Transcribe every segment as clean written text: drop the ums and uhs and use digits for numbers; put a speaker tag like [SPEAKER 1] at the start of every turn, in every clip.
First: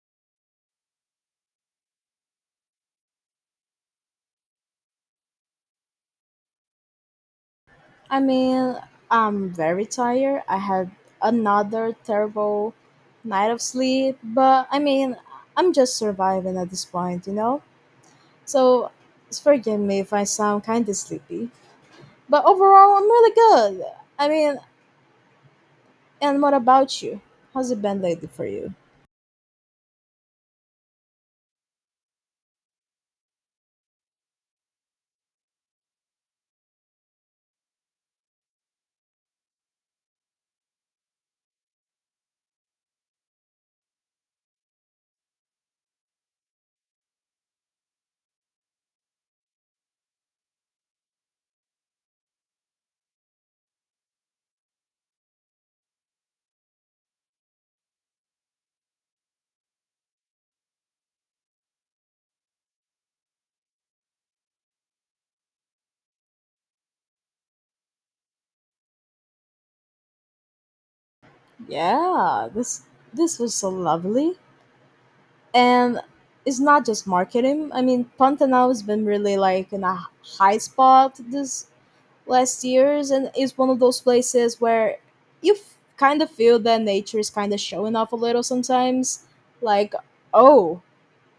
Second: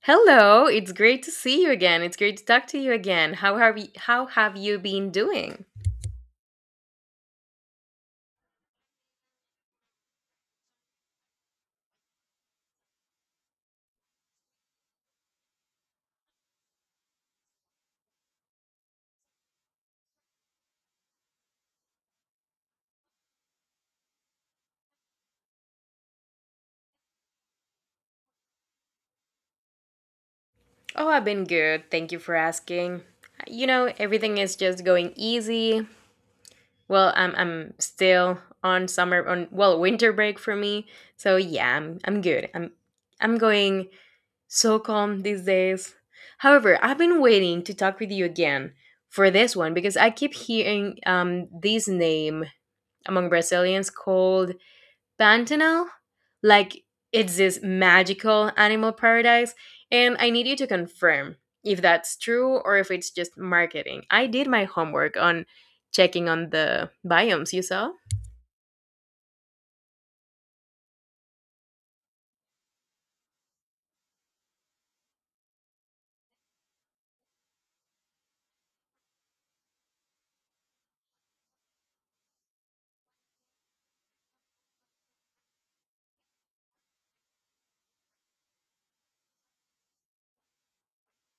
[SPEAKER 1] Hello, it's great to see you again. It's great to talk to you again. How have you been doing?
[SPEAKER 2] I mean, I'm very tired. I had another terrible night of sleep, but I'm just surviving at this point, you know? So, forgive me if I sound kind of sleepy. But overall, I'm really good. I mean, and what about you? How's it been lately for you?
[SPEAKER 1] Oh, I've been good. Thank you for asking. You know, everything is just going easy. Well, I'm still on summer on well, winter break for me. So, yeah, I'm good. I'm going so calm these days. However, I've been waiting to talk with you again for this one because I keep hearing this name among Brazilians called Pantanal, like it's this magical animal paradise, and I need you to confirm if that's true or if it's just marketing. I did my homework on checking on the biomes you saw.
[SPEAKER 2] Yeah, this was so lovely. And it's not just marketing. I mean, Pantanal has been really like in a high spot this last years, and it's one of those places where kind of feel that nature is kind of showing off a little sometimes, like, oh,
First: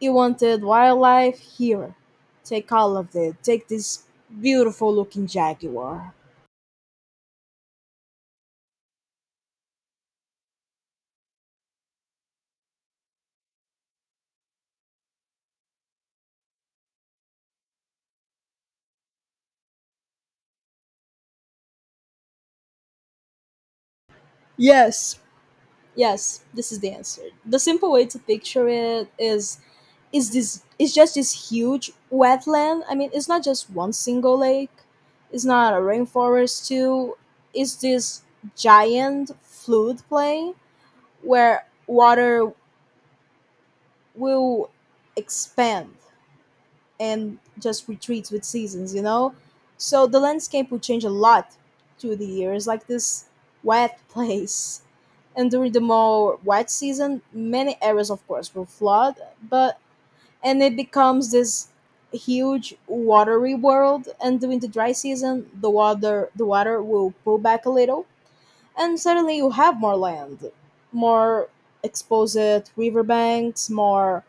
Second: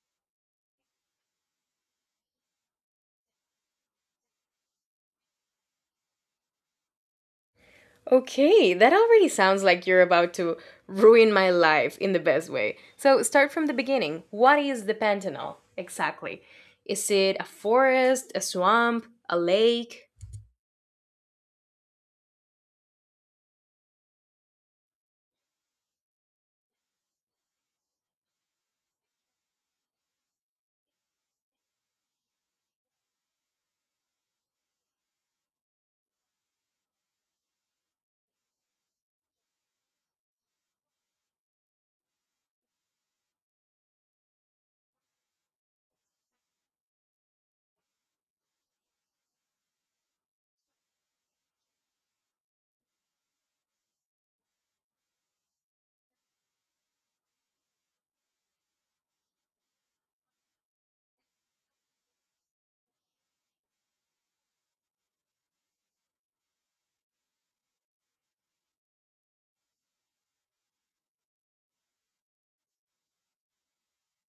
[SPEAKER 2] you wanted wildlife here, take all of it, take this beautiful looking jaguar.
[SPEAKER 1] Okay, that already sounds like you're about to ruin my life in the best way. So, start from the beginning. What is the Pantanal exactly? Is it a forest, a swamp, a lake?
[SPEAKER 2] yes Yes, this is the answer. The simple way to picture it is this, it's just this huge wetland. I mean, it's not just one single lake. It's not a rainforest too. It's this giant fluid play where water will expand and just retreats with seasons, you know? So the landscape would change a lot through the years, like this wet place. And during the more wet season, many areas, of course, will flood, but and it becomes this huge watery world. And during the dry season, the water will pull back a little, and suddenly you have more land, more exposed riverbanks, more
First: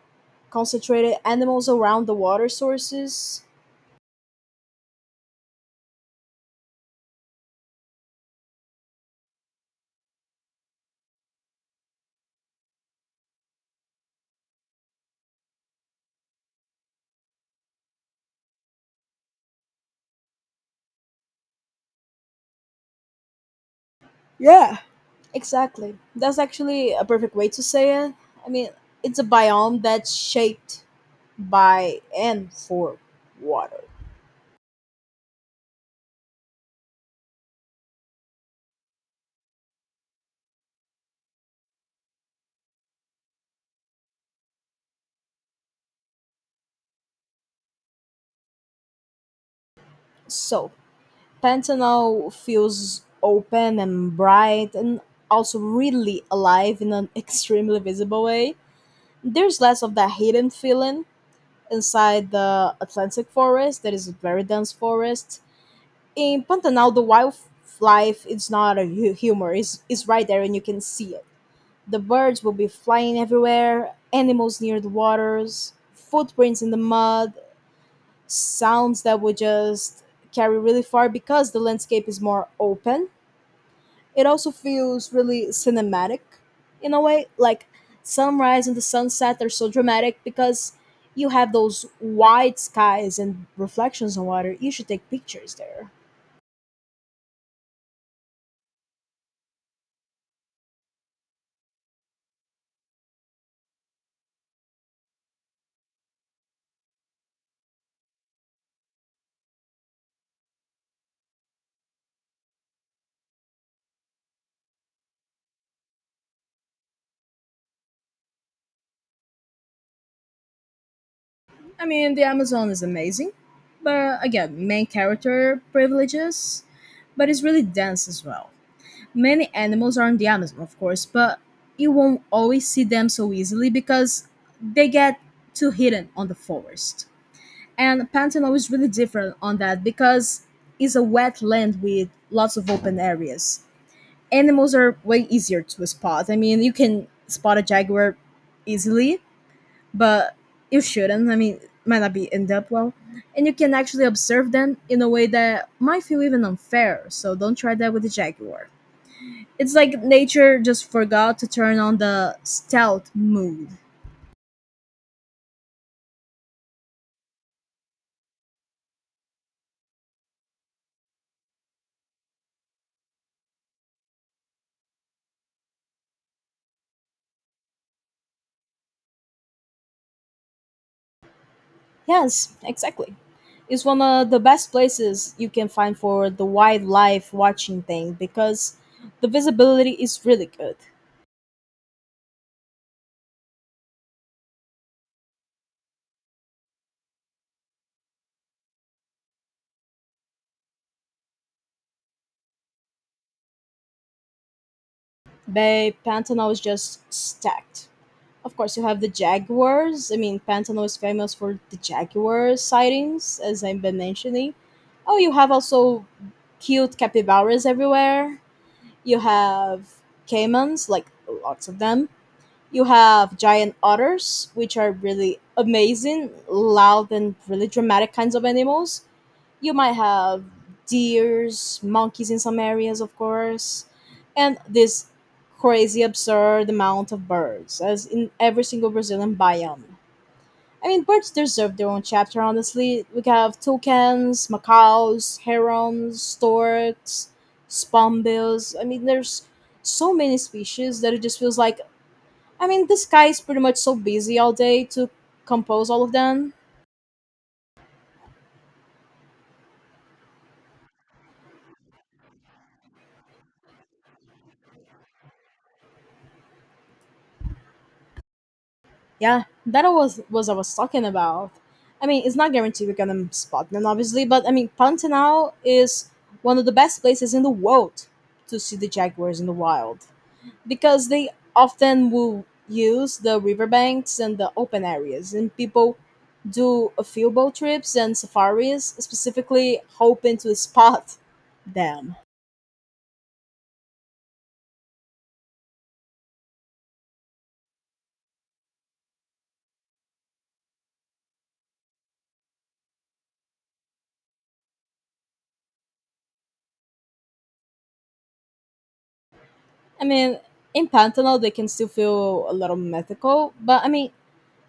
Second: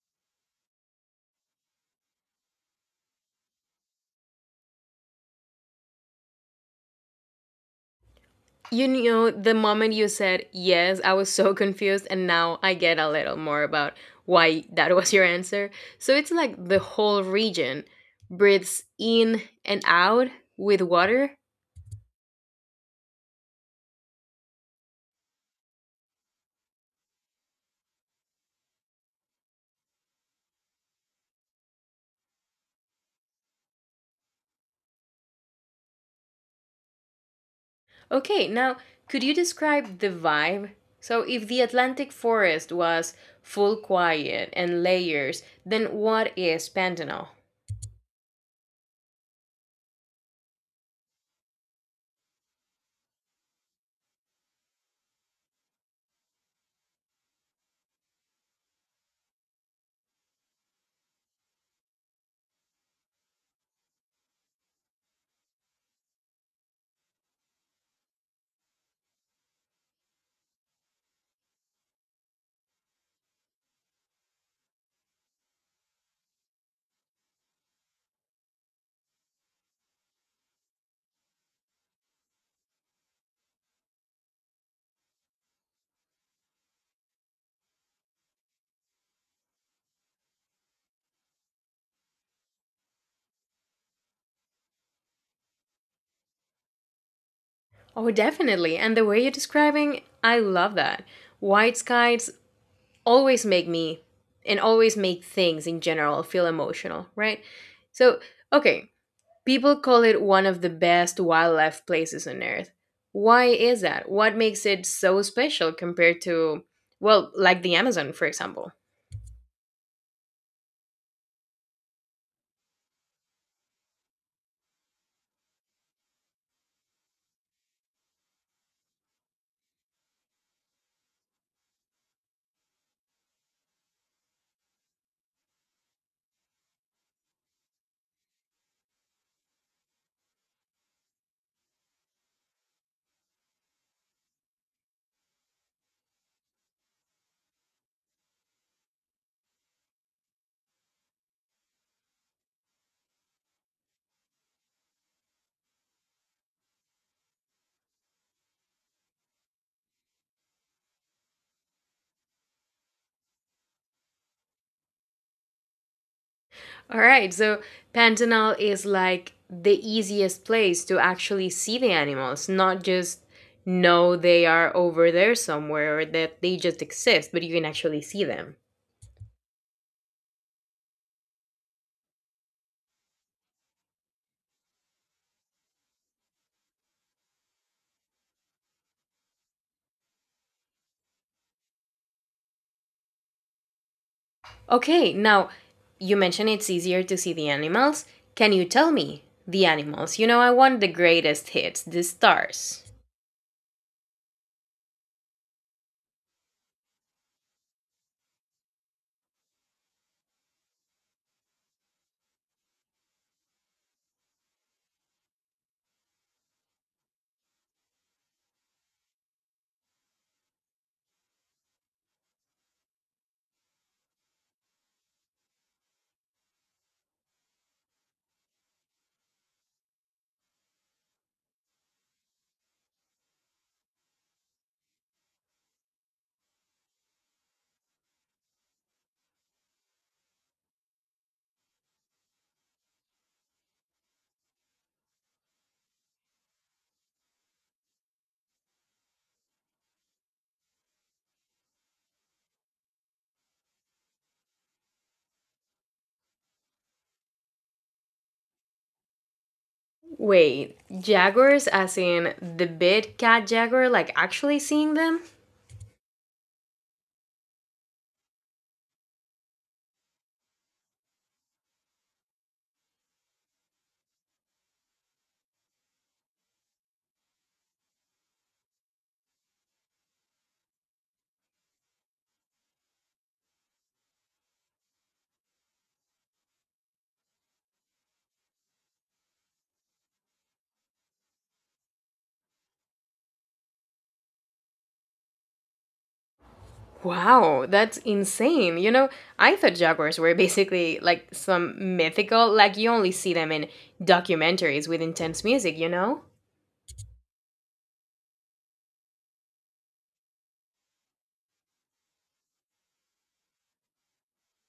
[SPEAKER 2] concentrated animals around the water sources.
[SPEAKER 1] You know, the moment you said yes, I was so confused, and now I get a little more about why that was your answer. So it's like the whole region breathes in and out with water.
[SPEAKER 2] Yeah, exactly. That's actually a perfect way to say it. I mean, it's a biome that's shaped by and for water.
[SPEAKER 1] Okay, now could you describe the vibe? So if the Atlantic forest was full quiet and layers, then what is Pantanal?
[SPEAKER 2] So, Pantanal feels open and bright, and also really alive in an extremely visible way. There's less of that hidden feeling inside the Atlantic forest that is a very dense forest. In Pantanal, the wildlife is not a humor, it's right there and you can see it. The birds will be flying everywhere, animals near the waters, footprints in the mud, sounds that would just carry really far because the landscape is more open. It also feels really cinematic in a way. Like, sunrise and the sunset are so dramatic because you have those wide skies and reflections on water. You should take pictures there.
[SPEAKER 1] Oh, definitely. And the way you're describing, I love that. White skies, always make me and always make things in general feel emotional, right? So, okay, people call it one of the best wildlife places on earth. Why is that? What makes it so special compared to, well, like the Amazon, for example?
[SPEAKER 2] I mean, the Amazon is amazing, but again, main character privileges, but it's really dense as well. Many animals are in the Amazon, of course, but you won't always see them so easily because they get too hidden on the forest. And Pantano is really different on that because it's a wetland with lots of open areas. Animals are way easier to spot. I mean, you can spot a jaguar easily, but you shouldn't. I mean, might not be end up well, and you can actually observe them in a way that might feel even unfair. So don't try that with the jaguar. It's like nature just forgot to turn on the stealth mode.
[SPEAKER 1] All right, so Pantanal is like the easiest place to actually see the animals, not just know they are over there somewhere or that they just exist, but you can actually see them.
[SPEAKER 2] Yes, exactly. It's one of the best places you can find for the wildlife watching thing because the visibility is really good.
[SPEAKER 1] Okay, now you mentioned it's easier to see the animals. Can you tell me the animals? You know, I want the greatest hits, the stars.
[SPEAKER 2] Bay Pantano is just stacked. Of course, you have the jaguars. I mean, Pantano is famous for the jaguar sightings, as I've been mentioning. Oh, you have also cute capybaras everywhere. You have caimans, like lots of them. You have giant otters, which are really amazing, loud, and really dramatic kinds of animals. You might have deers, monkeys in some areas, of course, and this crazy, absurd amount of birds, as in every single Brazilian biome. I mean, birds deserve their own chapter, honestly. We have toucans, macaws, herons, storks, spawnbills. I mean, there's so many species that it just feels like, I mean, this guy is pretty much so busy all day to compose all of them.
[SPEAKER 1] Wait, jaguars as in the big cat jaguar, like actually seeing them?
[SPEAKER 2] Yeah, that was I was talking about. I mean, it's not guaranteed we're gonna spot them, obviously, but I mean, Pantanal is one of the best places in the world to see the jaguars in the wild because they often will use the riverbanks and the open areas, and people do a few boat trips and safaris specifically hoping to spot them.
[SPEAKER 1] Wow, that's insane. You know, I thought jaguars were basically like some mythical, like you only see them in documentaries with intense music, you know?
[SPEAKER 2] I mean, in Pantanal, they can still feel a little mythical, but I mean,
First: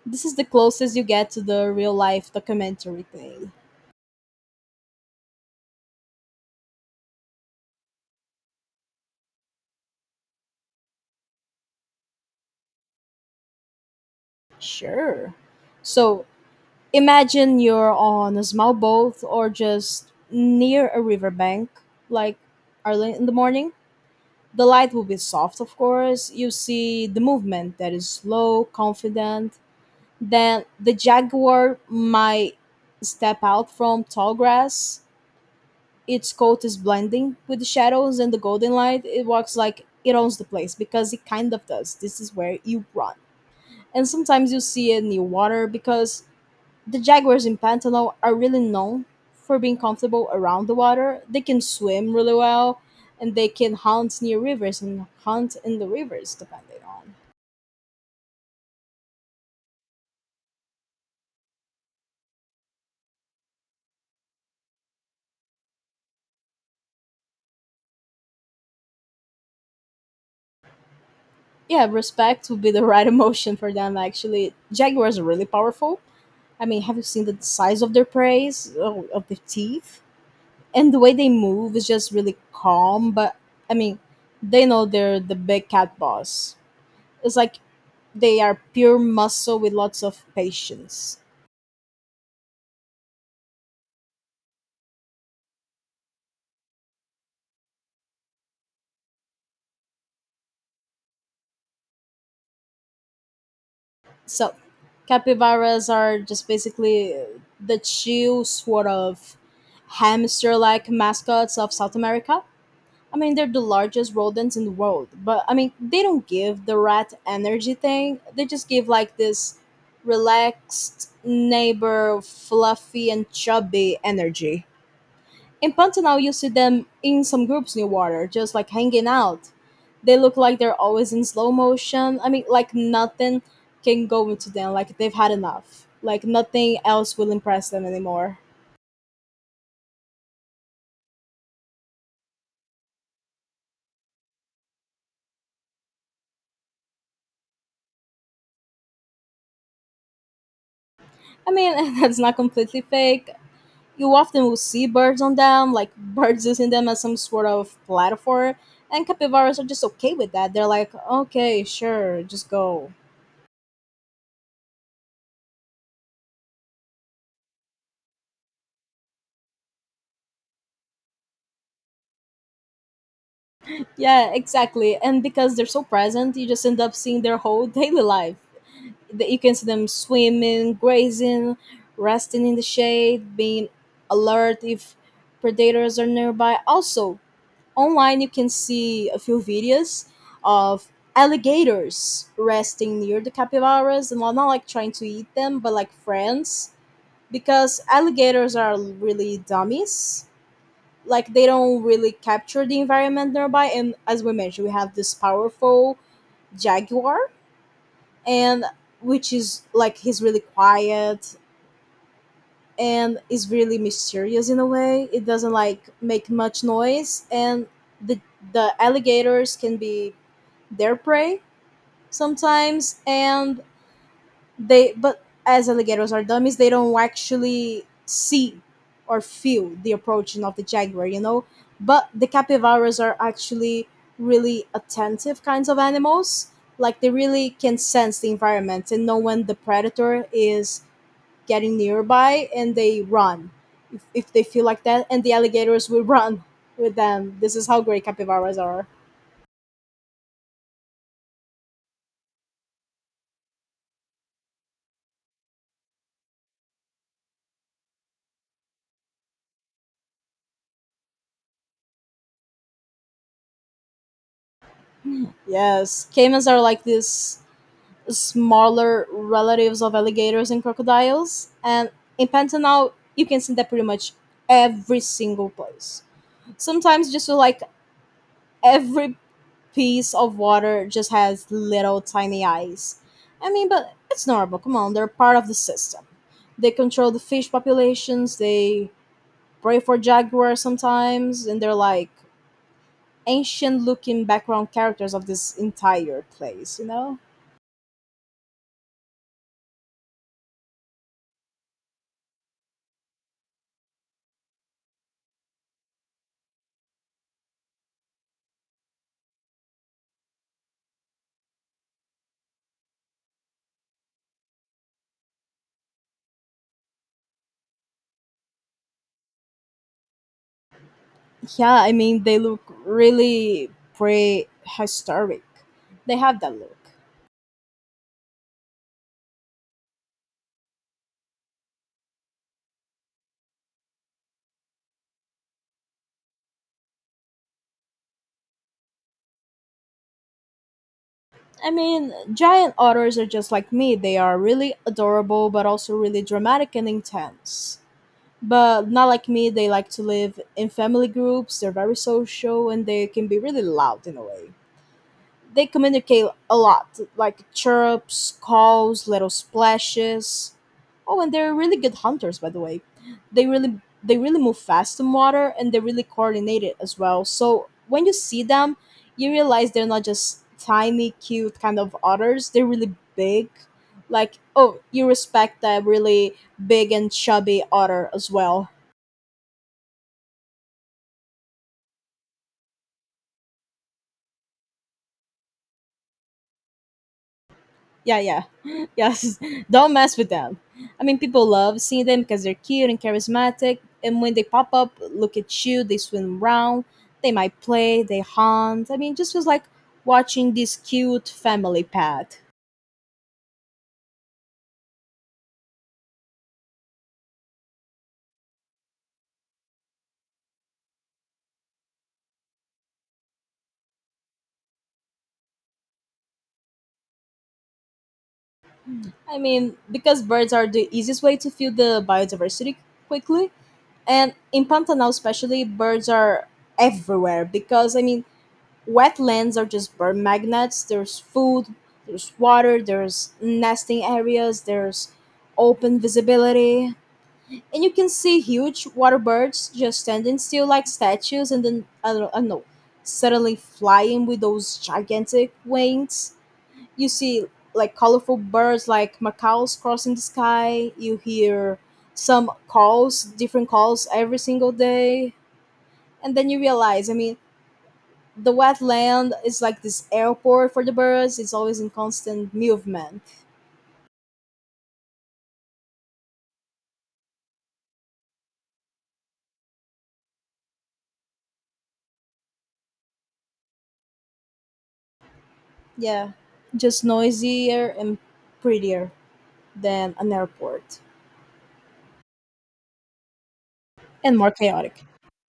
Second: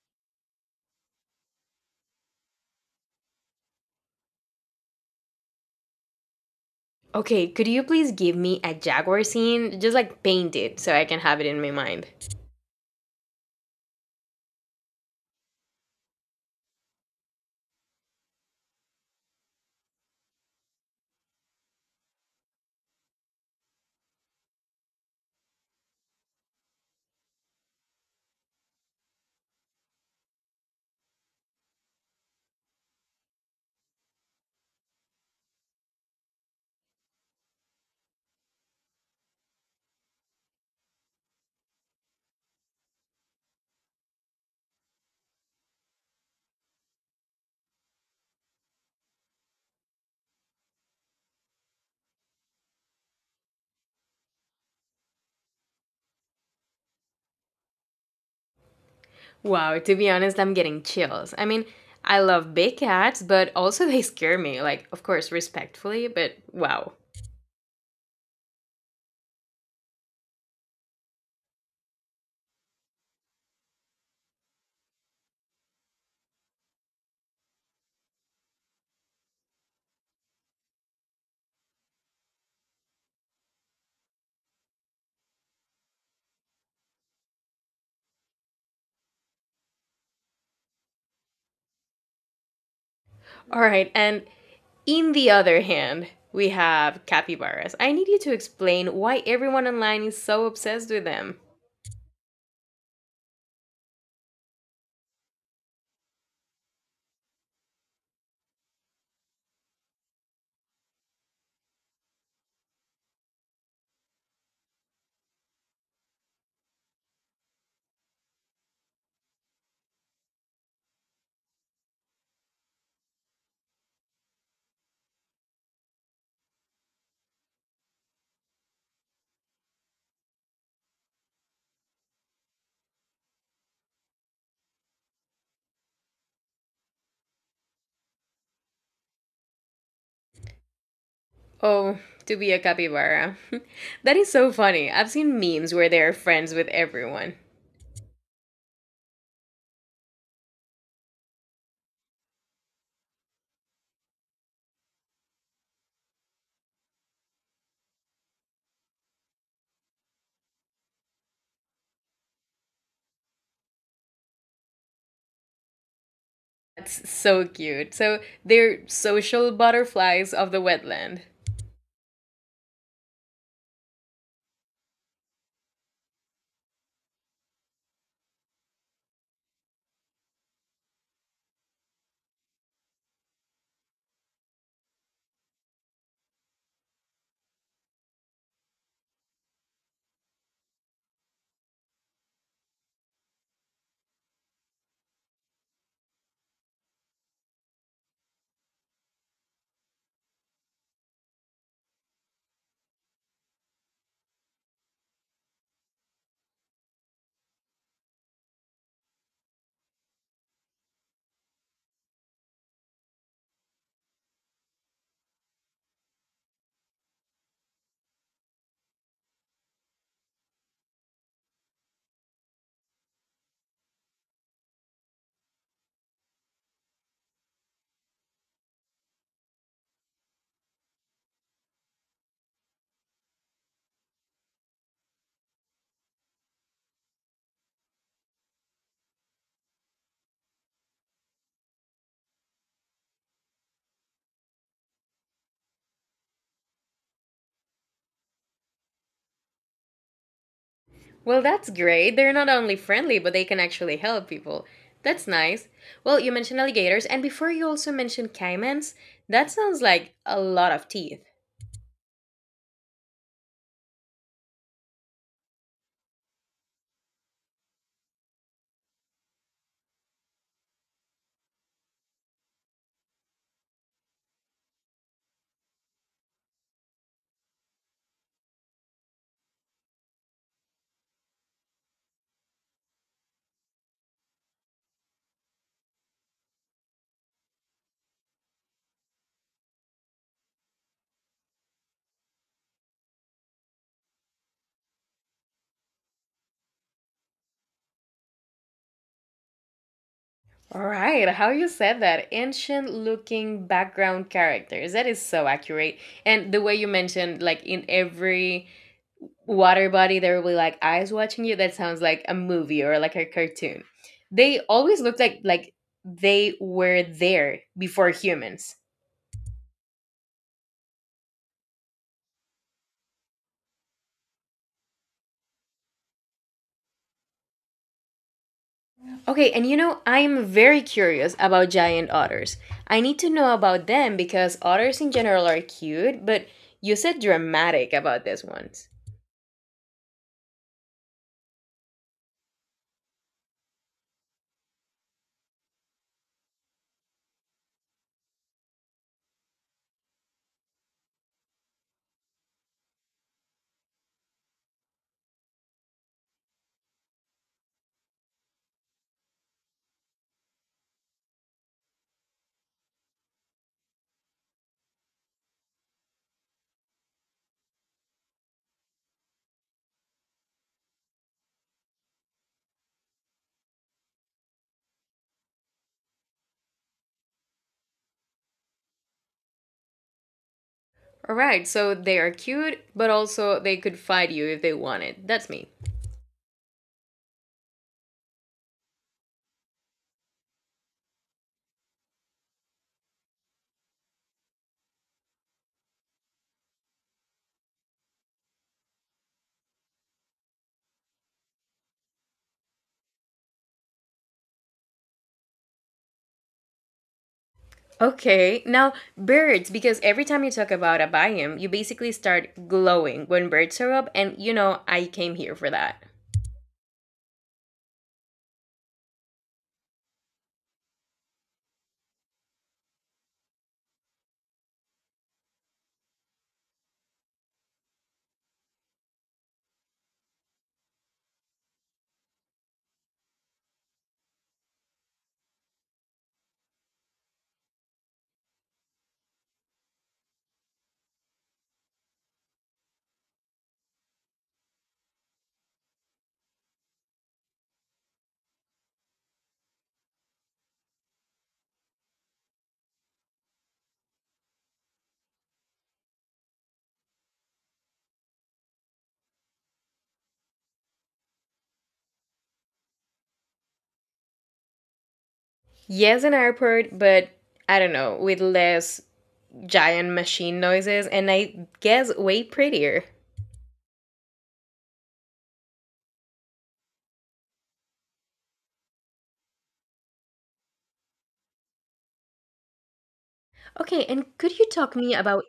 [SPEAKER 2] this is the closest you get to the real life documentary thing.
[SPEAKER 1] Okay, could you please give me a jaguar scene? Just like paint it so I can have it in my mind.
[SPEAKER 2] Sure. So imagine you're on a small boat or just near a riverbank, like, early in the morning. The light will be soft, of course. You see the movement that is slow, confident. Then the jaguar might step out from tall grass. Its coat is blending with the shadows and the golden light. It walks like it owns the place because it kind of does. This is where you run. And sometimes you see it near water because the jaguars in Pantano are really known for being comfortable around the water. They can swim really well and they can hunt near rivers and hunt in the rivers depending on.
[SPEAKER 1] Wow, to be honest, I'm getting chills. I mean, I love big cats, but also they scare me. Like, of course, respectfully, but wow.
[SPEAKER 2] Yeah, respect would be the right emotion for them actually. Jaguars are really powerful. I mean, have you seen the size of their preys, oh, of the teeth? And the way they move is just really calm. But I mean, they know they're the big cat boss. It's like they are pure muscle with lots of patience.
[SPEAKER 1] All right, and in the other hand, we have capybaras. I need you to explain why everyone online is so obsessed with them.
[SPEAKER 2] So, capybaras are just basically the chill sort of hamster-like mascots of South America. I mean, they're the largest rodents in the world, but I mean, they don't give the rat energy thing. They just give like this relaxed neighbor, fluffy and chubby energy. In Pantanal, you see them in some groups near water, just like hanging out. They look like they're always in slow motion. I mean, like nothing can go into them. Like they've had enough. Like nothing else will impress them anymore.
[SPEAKER 1] Oh, to be a capybara. That is so funny. I've seen memes where they are friends with everyone.
[SPEAKER 2] I mean, that's not completely fake. You often will see birds on them, like birds using them as some sort of platform. And capybaras are just okay with that. They're like, okay, sure, just go.
[SPEAKER 1] That's so cute. So they're social butterflies of the wetland.
[SPEAKER 2] Yeah, exactly. And because they're so present, you just end up seeing their whole daily life. That you can see them swimming, grazing, resting in the shade, being alert if predators are nearby. Also, online you can see a few videos of alligators resting near the capybaras, and well, not like trying to eat them but like friends, because alligators are really dummies, like they don't really capture the environment nearby, and as we mentioned we have this powerful jaguar, and which is like he's really quiet and is really mysterious in a way. It doesn't like make much noise, and the the alligators can be their prey sometimes, and they, but as alligators are dummies, they don't actually see or feel the approaching of the jaguar, you know. But the capybaras are actually really attentive kinds of animals. Like they really can sense the environment and know when the predator is getting nearby, and they run if they feel like that, and the alligators will run with them. This is how great capybaras are.
[SPEAKER 1] Well, that's great. They're not only friendly, but they can actually help people. That's nice. Well, you mentioned alligators, and before you also mentioned caimans. That sounds like a lot of teeth.
[SPEAKER 2] Yes, caimans are like these smaller relatives of alligators and crocodiles, and in Pantanal you can see that pretty much every single place. Sometimes just feel like every piece of water just has little tiny eyes. I mean, but it's normal, come on, they're part of the system. They control the fish populations, they pray for jaguars sometimes, and they're like ancient looking background characters of this entire place, you know.
[SPEAKER 1] All right, how you said that. Ancient looking background characters. That is so accurate. And the way you mentioned, like in every water body, there will be like eyes watching you. That sounds like a movie or like a cartoon. They always look like they were there before humans.
[SPEAKER 2] Yeah, I mean, they look really prehistoric. They have that look.
[SPEAKER 1] Okay, and you know, I'm very curious about giant otters. I need to know about them because otters in general are cute, but you said dramatic about this one.
[SPEAKER 2] I mean, giant otters are just like me, they are really adorable but also really dramatic and intense. But not like me, they like to live in family groups. They're very social and they can be really loud in a way. They communicate a lot, like chirps, calls, little splashes. Oh, and they're really good hunters, by the way. They really move fast in water, and they're really coordinated as well. So when you see them, you realize they're not just tiny, cute kind of otters. They're really big. Like, oh, you respect that really big and chubby otter as well.
[SPEAKER 1] Alright, so they are cute, but also they could fight you if they wanted. That's me.
[SPEAKER 2] Yeah, yeah, yes. Don't mess with them. I mean, people love seeing them because they're cute and charismatic. And when they pop up, look at you, they swim around, they might play, they hunt. I mean, it just feels like watching this cute family pet.
[SPEAKER 1] Okay, now birds, because every time you talk about a biome, you basically start glowing when birds are up, and you know, I came here for that.
[SPEAKER 2] I mean, because birds are the easiest way to feel the biodiversity quickly. And in Pantanal, especially, birds are everywhere because, I mean, wetlands are just bird magnets. There's food, there's water, there's nesting areas, there's open visibility. And you can see huge water birds just standing still like statues and then, I don't know, suddenly flying with those gigantic wings. You see like colorful birds like macaws crossing the sky. You hear some calls, different calls every single day. And then you realize, I mean, the wetland is like this airport for the birds. It's always in constant movement.
[SPEAKER 1] Yes, an airport, but I don't know, with less giant machine noises, and I guess way prettier.
[SPEAKER 2] Yeah, just noisier and prettier than an airport
[SPEAKER 1] Okay, and
[SPEAKER 2] and more
[SPEAKER 1] could you talk
[SPEAKER 2] chaotic.
[SPEAKER 1] me about,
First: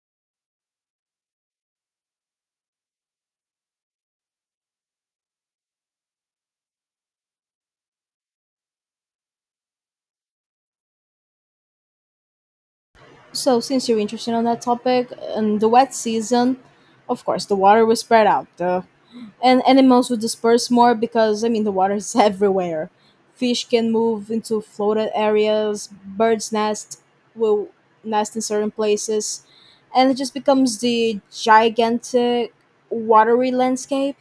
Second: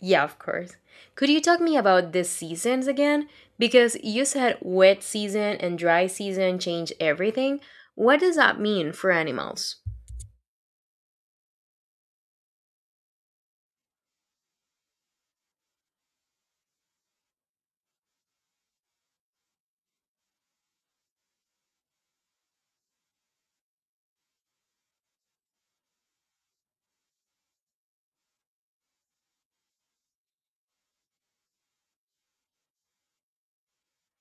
[SPEAKER 1] yeah, of course. Could you talk me about the seasons again? Because you said wet season and dry season change everything. What does that mean for animals?
[SPEAKER 2] So, since you're interested on that topic, in the wet season, of course, the water will spread out. The and animals would disperse more because I mean the water is everywhere. Fish can move into flooded areas. Birds nest will nest in certain places, and it just becomes the gigantic watery landscape.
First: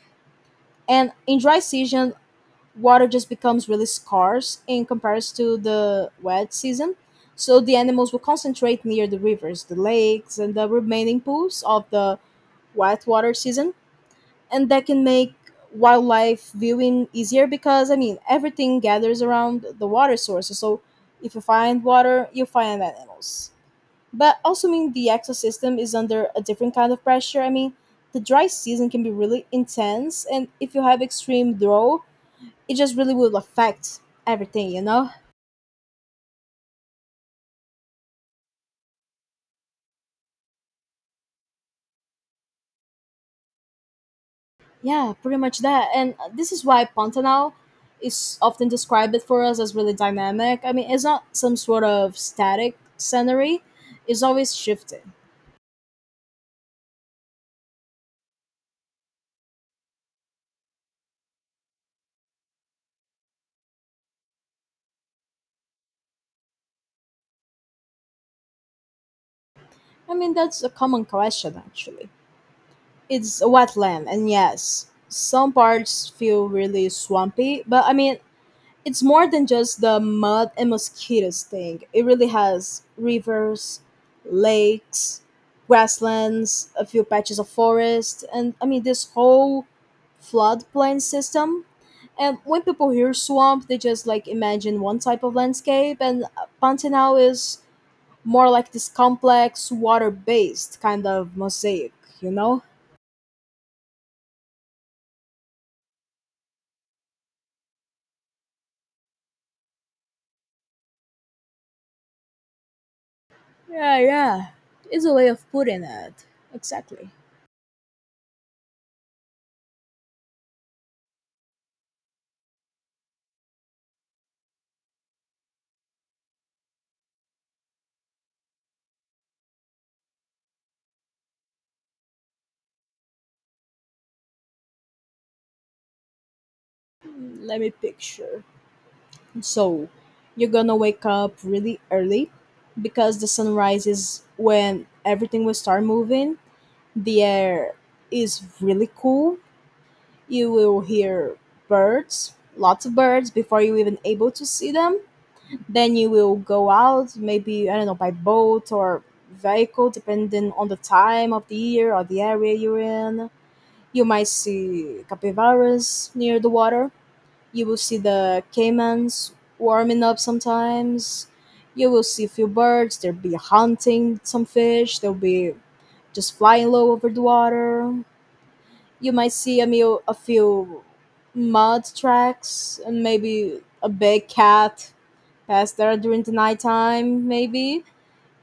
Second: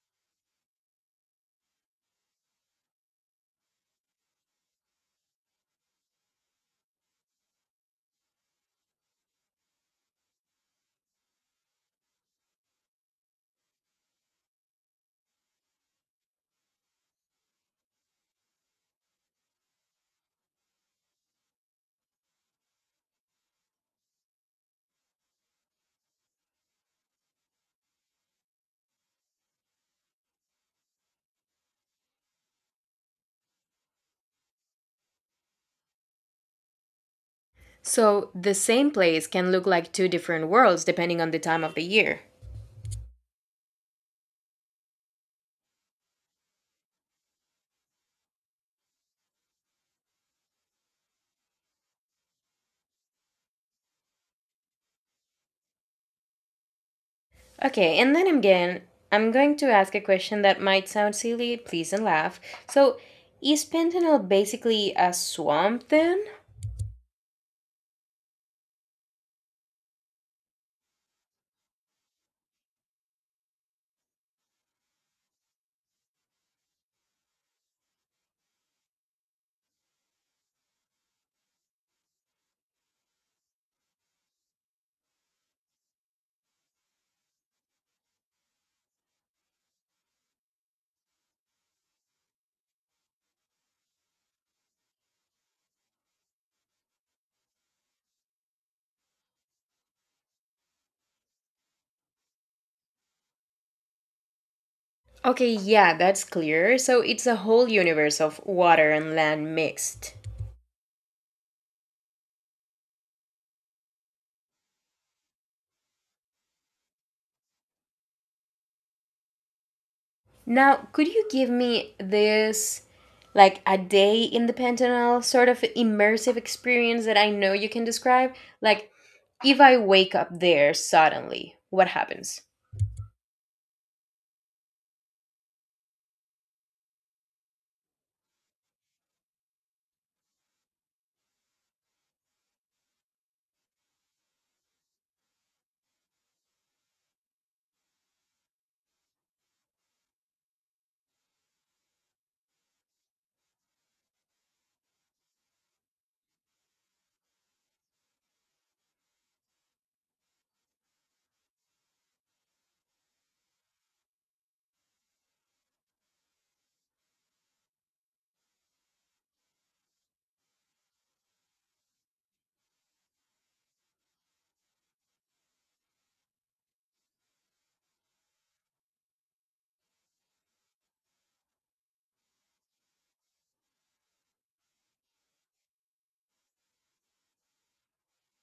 [SPEAKER 2] And in dry season, water just becomes really scarce in comparison to the wet season. So the animals will concentrate near the rivers, the lakes, and the remaining pools of the wet water season, and that can make wildlife viewing easier because I mean everything gathers around the water sources. So if you find water, you find animals. But also, I mean, the ecosystem is under a different kind of pressure. I mean the dry season can be really intense, and if you have extreme drought, it just really will affect everything, you know?
[SPEAKER 1] So the same place can look like two different worlds depending on the time of the year.
[SPEAKER 2] Yeah, pretty much that. And this is why Pantanal is often described it for us as really dynamic. I mean, it's not some sort of static scenery, it's always shifting.
[SPEAKER 1] Okay, and then again, I'm going to ask a question that might sound silly, please don't laugh. So, is Pentanal basically a swamp then?
[SPEAKER 2] I mean, that's a common question, actually. It's a wetland, and yes, some parts feel really swampy, but I mean, it's more than just the mud and mosquitoes thing. It really has rivers, lakes, grasslands, a few patches of forest, and I mean this whole floodplain system. And when people hear swamp, they just like imagine one type of landscape, and Pantanal is more like this complex, water based kind of mosaic, you know?
[SPEAKER 1] Okay, yeah, that's clear. So, it's a whole universe of water and land mixed.
[SPEAKER 2] Yeah, yeah. It's a way of putting it. Exactly.
[SPEAKER 1] Now, could you give me this, like a day in the Pantanal sort of immersive experience that I know you can describe? Like, if I wake up there suddenly, what happens?
[SPEAKER 2] Let me picture. So, you're gonna wake up really early because the sun rises when everything will start moving. The air is really cool. You will hear birds, lots of birds before you even able to see them. Then you will go out, maybe I don't know by boat or vehicle depending on the time of the year or the area you're in. You might see capybaras near the water, you will see the caimans warming up sometimes. You will see a few birds. They'll be hunting some fish. They'll be just flying low over the water. You might see a, meal, a few mud tracks and maybe a big cat pass there during the nighttime. Maybe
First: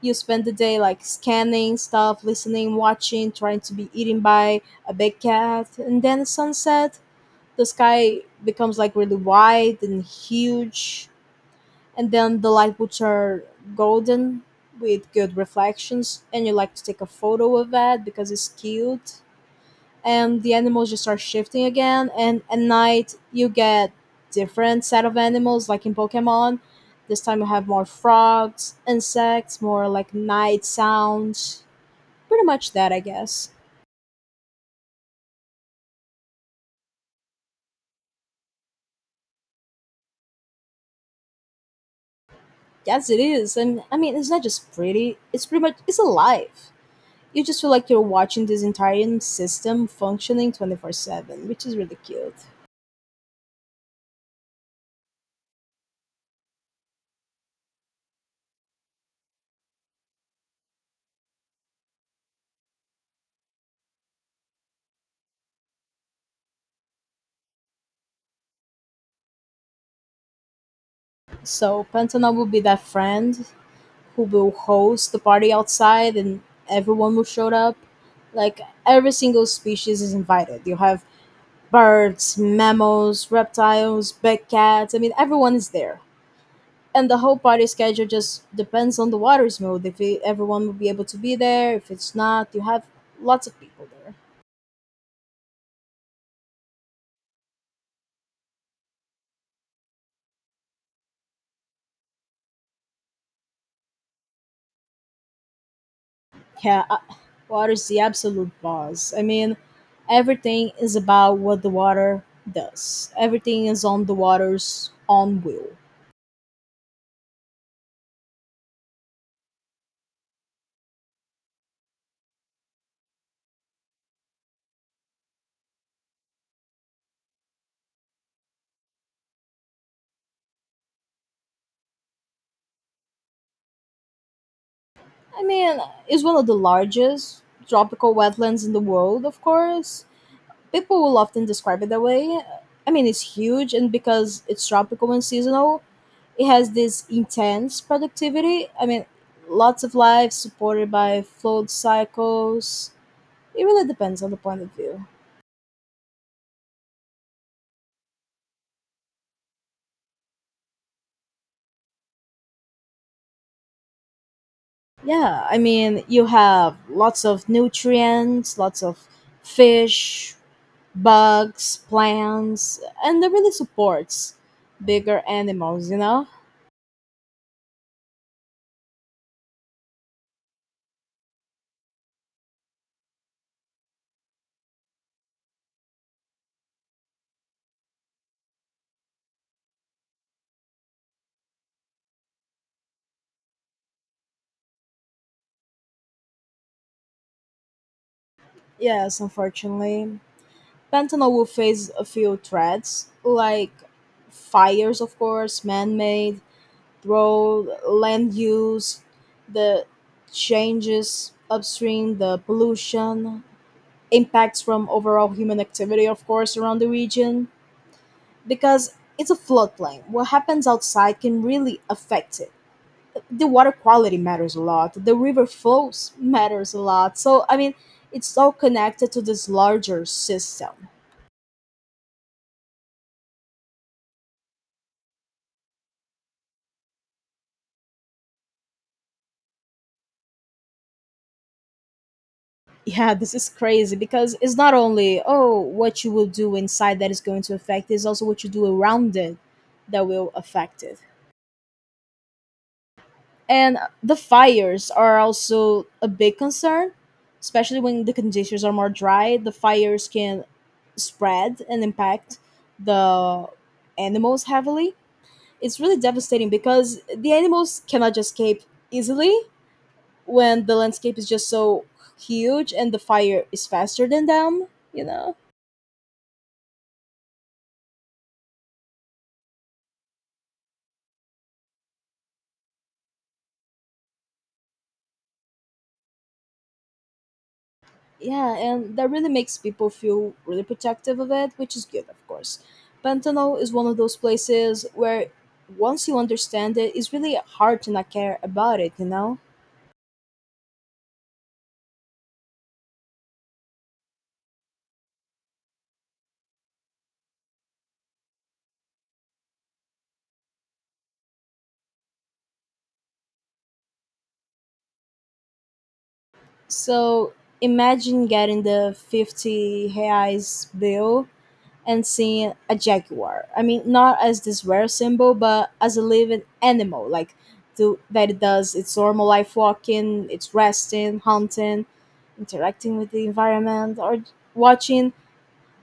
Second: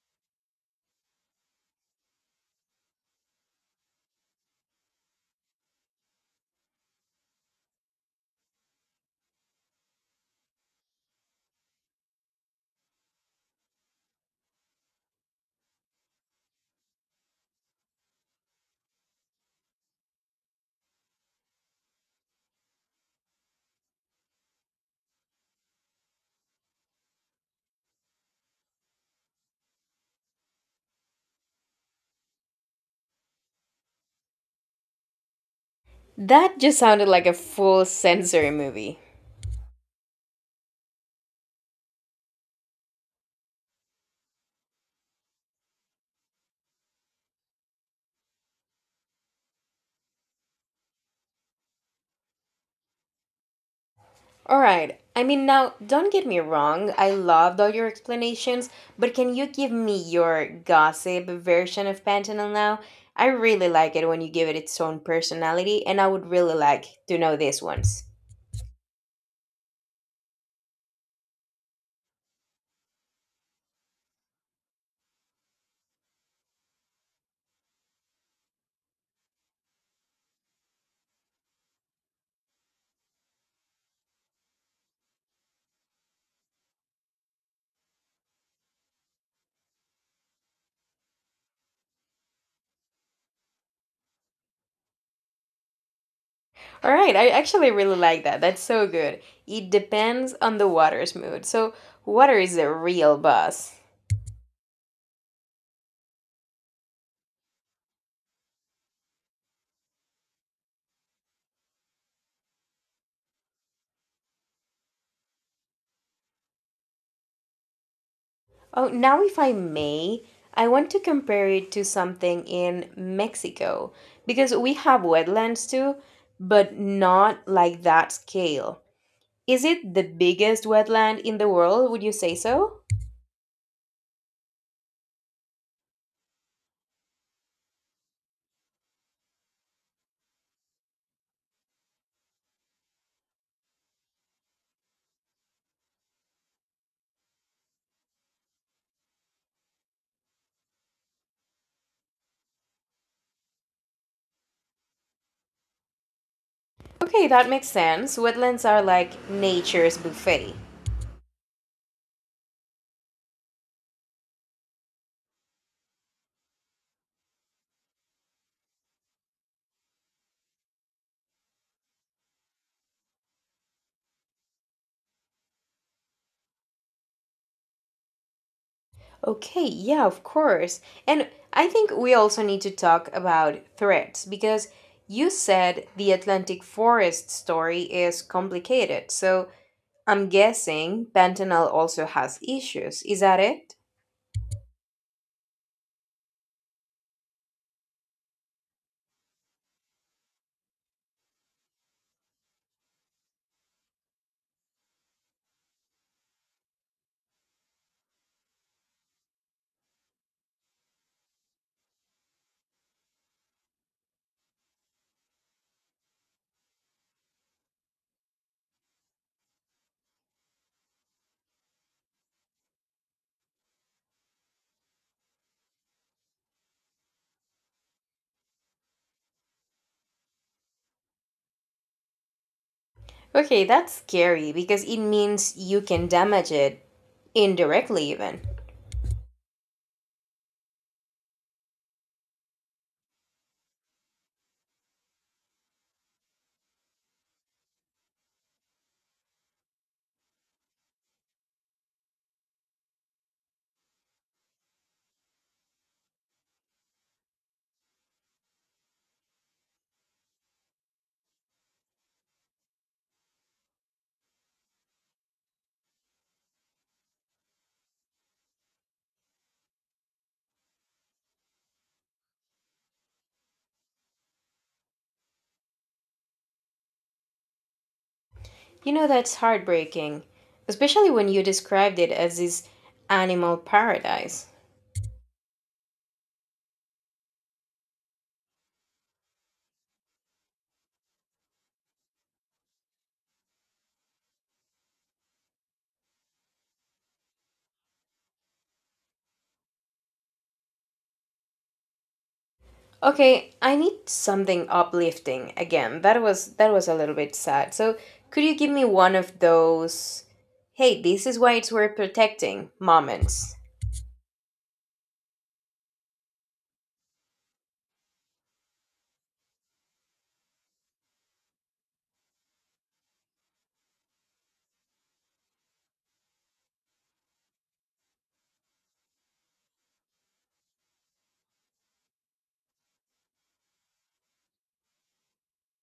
[SPEAKER 2] you spend the day like scanning stuff, listening, watching, trying to be eaten by a big cat, and then sunset the sky becomes like really wide and huge, and then the light boots are golden with good reflections and you like to take a photo of that because it's cute, and the animals just start shifting again, and at night you get different set of animals like in Pokemon. This time you have more frogs, insects, more like night sounds. Pretty much that, I guess.
[SPEAKER 1] That just sounded like a full sensory movie.
[SPEAKER 2] Yes, it is, and I mean, it's not just pretty, it's pretty much, it's alive. You just feel like you're watching this entire system functioning 24/7, which is really cute.
[SPEAKER 1] All right. I mean, now, don't get me wrong. I loved all your explanations, but can you give me your gossip version of Pantanal now? I really like it when you give it its own personality, and I would really like to know this one's.
[SPEAKER 2] So, Pantana will be that friend who will host the party outside, and everyone will show up. Like, every single species is invited. You have birds, mammals, reptiles, big cats. I mean, everyone is there. And the whole party schedule just depends on the water's mood. If it, everyone will be able to be there, if it's not, you have lots of people there.
[SPEAKER 1] All right, I actually really like that. That's so good. It depends on the water's mood. So, water is a real boss.
[SPEAKER 2] Yeah, water is the absolute boss. I mean, everything is about what the water does. Everything is on the water's own will.
[SPEAKER 1] Oh, now if I may, I want to compare it to something in Mexico because we have wetlands too, but not like that scale. Is it the biggest wetland in the world? Would you say so?
[SPEAKER 2] I mean, it's one of the largest tropical wetlands in the world, of course. People will often describe it that way. I mean, it's huge, and because it's tropical and seasonal, it has this intense productivity. I mean, lots of life supported by flood cycles. It really depends on the point of view.
[SPEAKER 1] Okay, that makes sense. Wetlands are like nature's buffet.
[SPEAKER 2] Yeah, I mean, you have lots of nutrients, lots of fish, bugs, plants, and that really supports bigger animals, you know?
[SPEAKER 1] Okay, yeah, of course. And I think we also need to talk about threats because you said the Atlantic forest story is complicated. So I'm guessing fentanyl also has issues. Is that it?
[SPEAKER 2] Yes, unfortunately. Pantanal will face a few threats, like fires, of course, man made, road, land use, the changes upstream, the pollution, impacts from overall human activity, of course, around the region, because it's a floodplain. What happens outside can really affect it. The water quality matters a lot. The river flows matters a lot. So I mean, it's all connected to this larger system.
[SPEAKER 1] Okay, that's scary because it means you can damage it indirectly, even.
[SPEAKER 2] Yeah, this is crazy because it's not only oh what you will do inside that is going to affect it, it's also what you do around it that will affect it. And the fires are also a big concern, especially when the conditions are more dry. The fires can spread and impact the animals heavily. It's really devastating because the animals cannot escape easily when the landscape is just so huge and the fire is faster than them, you know?
[SPEAKER 1] You know, that's heartbreaking, especially when you described it as this animal paradise.
[SPEAKER 2] Yeah, and that really makes people feel really protective of it, which is good, of course. Pantanal is one of those places where once you understand it, it's really hard to not care about it, you know?
[SPEAKER 1] Okay, I need something uplifting again. That was a little bit sad. So, could you give me one of those hey, this is why it's worth protecting moments?
[SPEAKER 2] So imagine getting the 50 reais bill and seeing a jaguar. I mean, not as this rare symbol, but as a living animal, like to, that it does its normal life walking, it's resting, hunting, interacting with the environment, or watching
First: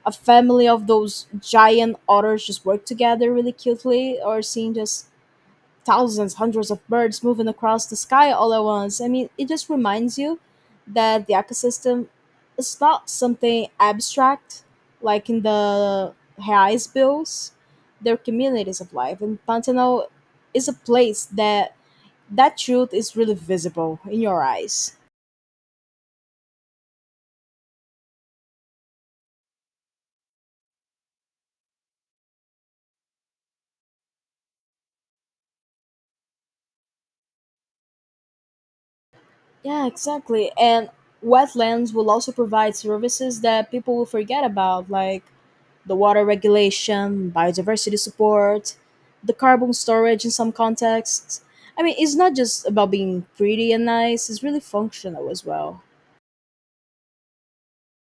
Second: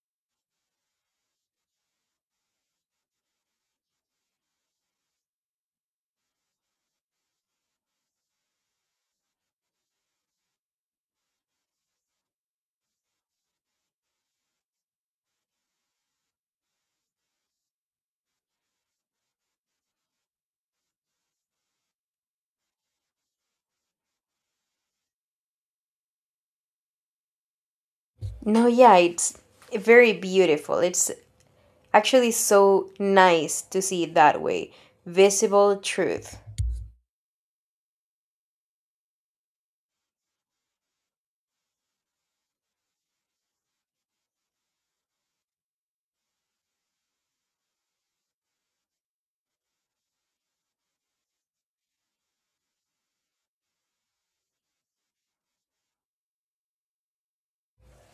[SPEAKER 2] a family of those giant otters just work together really cutely, or seeing just thousands, hundreds of birds moving across the sky all at once. I mean, it just reminds you that the ecosystem is not something abstract, like in the highs bills, they're communities of life, and Pantanal is a place that that truth is really visible in your eyes.
[SPEAKER 1] No, yeah, it's very beautiful. It's actually so nice to see it that way. Visible truth.
[SPEAKER 2] Yeah, exactly. And wetlands will also provide services that people will forget about, like the water regulation, biodiversity support, the carbon storage in some contexts. I mean, it's not just about being pretty and nice, it's really functional as well.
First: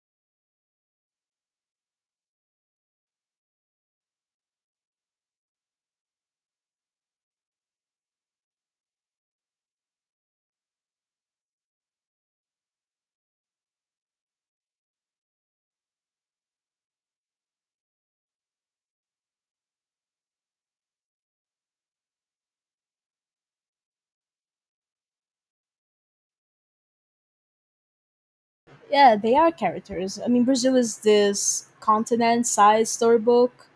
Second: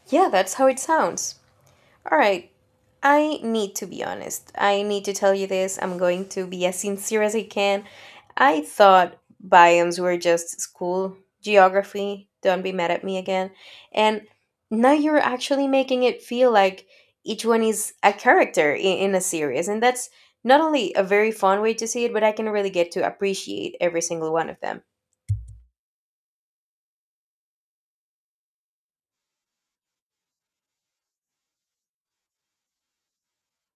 [SPEAKER 1] Yeah, that's how it sounds. All right. I need to be honest. I need to tell you this. I'm going to be as sincere as I can. I thought biomes were just school geography. Don't be mad at me again. And now you're actually making it feel like each one is a character in a series. And that's not only a very fun way to see it, but I can really get to appreciate every single one of them.
[SPEAKER 2] Yeah, they are characters. I mean, Brazil is this continent sized storybook,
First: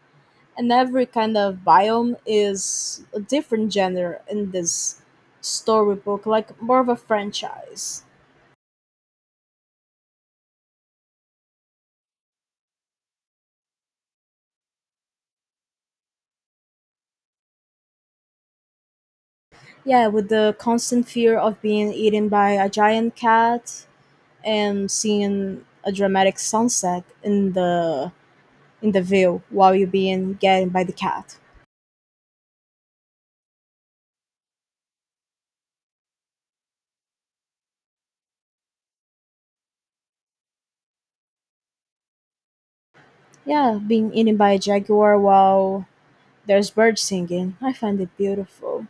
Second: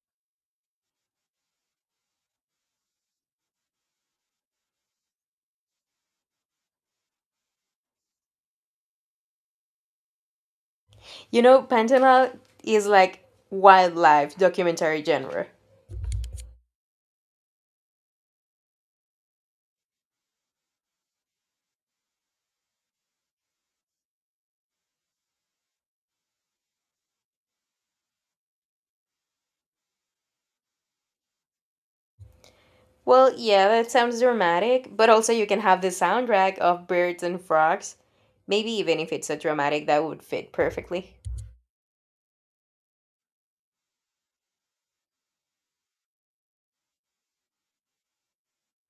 [SPEAKER 2] and every kind of biome is a different genre in this storybook, like more of a franchise.
[SPEAKER 1] You know, Pantanal is like wildlife documentary genre.
[SPEAKER 2] Yeah, with the constant fear of being eaten by a giant cat and seeing a dramatic sunset in the view while you're being getting by the cat.
[SPEAKER 1] Well, yeah, that sounds dramatic, but also you can have the soundtrack of birds and frogs. Maybe even if it's a dramatic, that would fit perfectly.
[SPEAKER 2] Yeah, being eaten by a jaguar while there's birds singing. I find it beautiful.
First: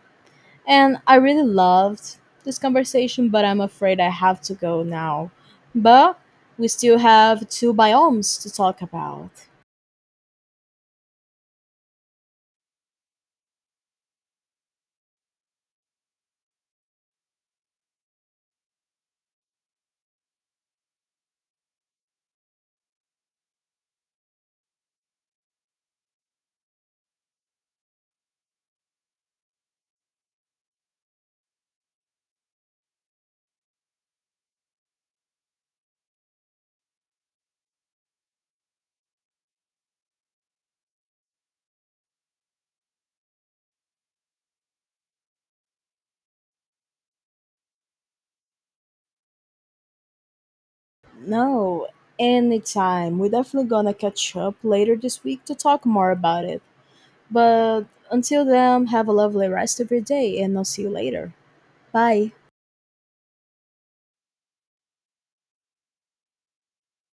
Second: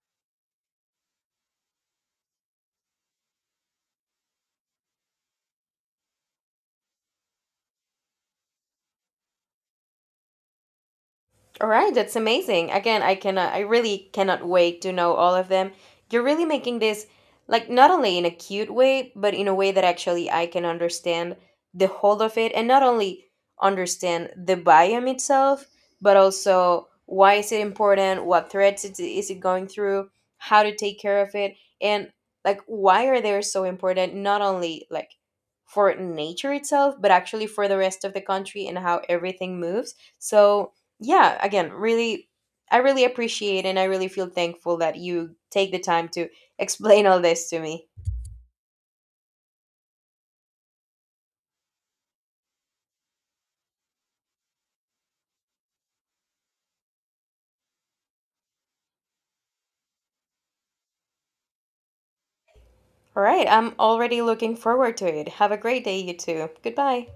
[SPEAKER 2] And I really loved this conversation, but I'm afraid I have to go now. But we still have two biomes to talk about.
[SPEAKER 1] All right, that's amazing. Again, I cannot, I really cannot wait to know all of them. You're really making this, like, not only in a cute way, but in a way that actually I can understand the whole of it and not only understand the biome itself, but also why is it important, what threats it, is it going through, how to take care of it, and like why are they so important, not only like for nature itself, but actually for the rest of the country and how everything moves. So, yeah, again, really, I really appreciate and I really feel thankful that you take the time to explain all this to me.
[SPEAKER 2] No, anytime. We're definitely gonna catch up later this week to talk more about it. But until then, have a lovely rest of your day, and I'll see you later. Bye.
[SPEAKER 1] All right, I'm already looking forward to it. Have a great day. You too. Goodbye.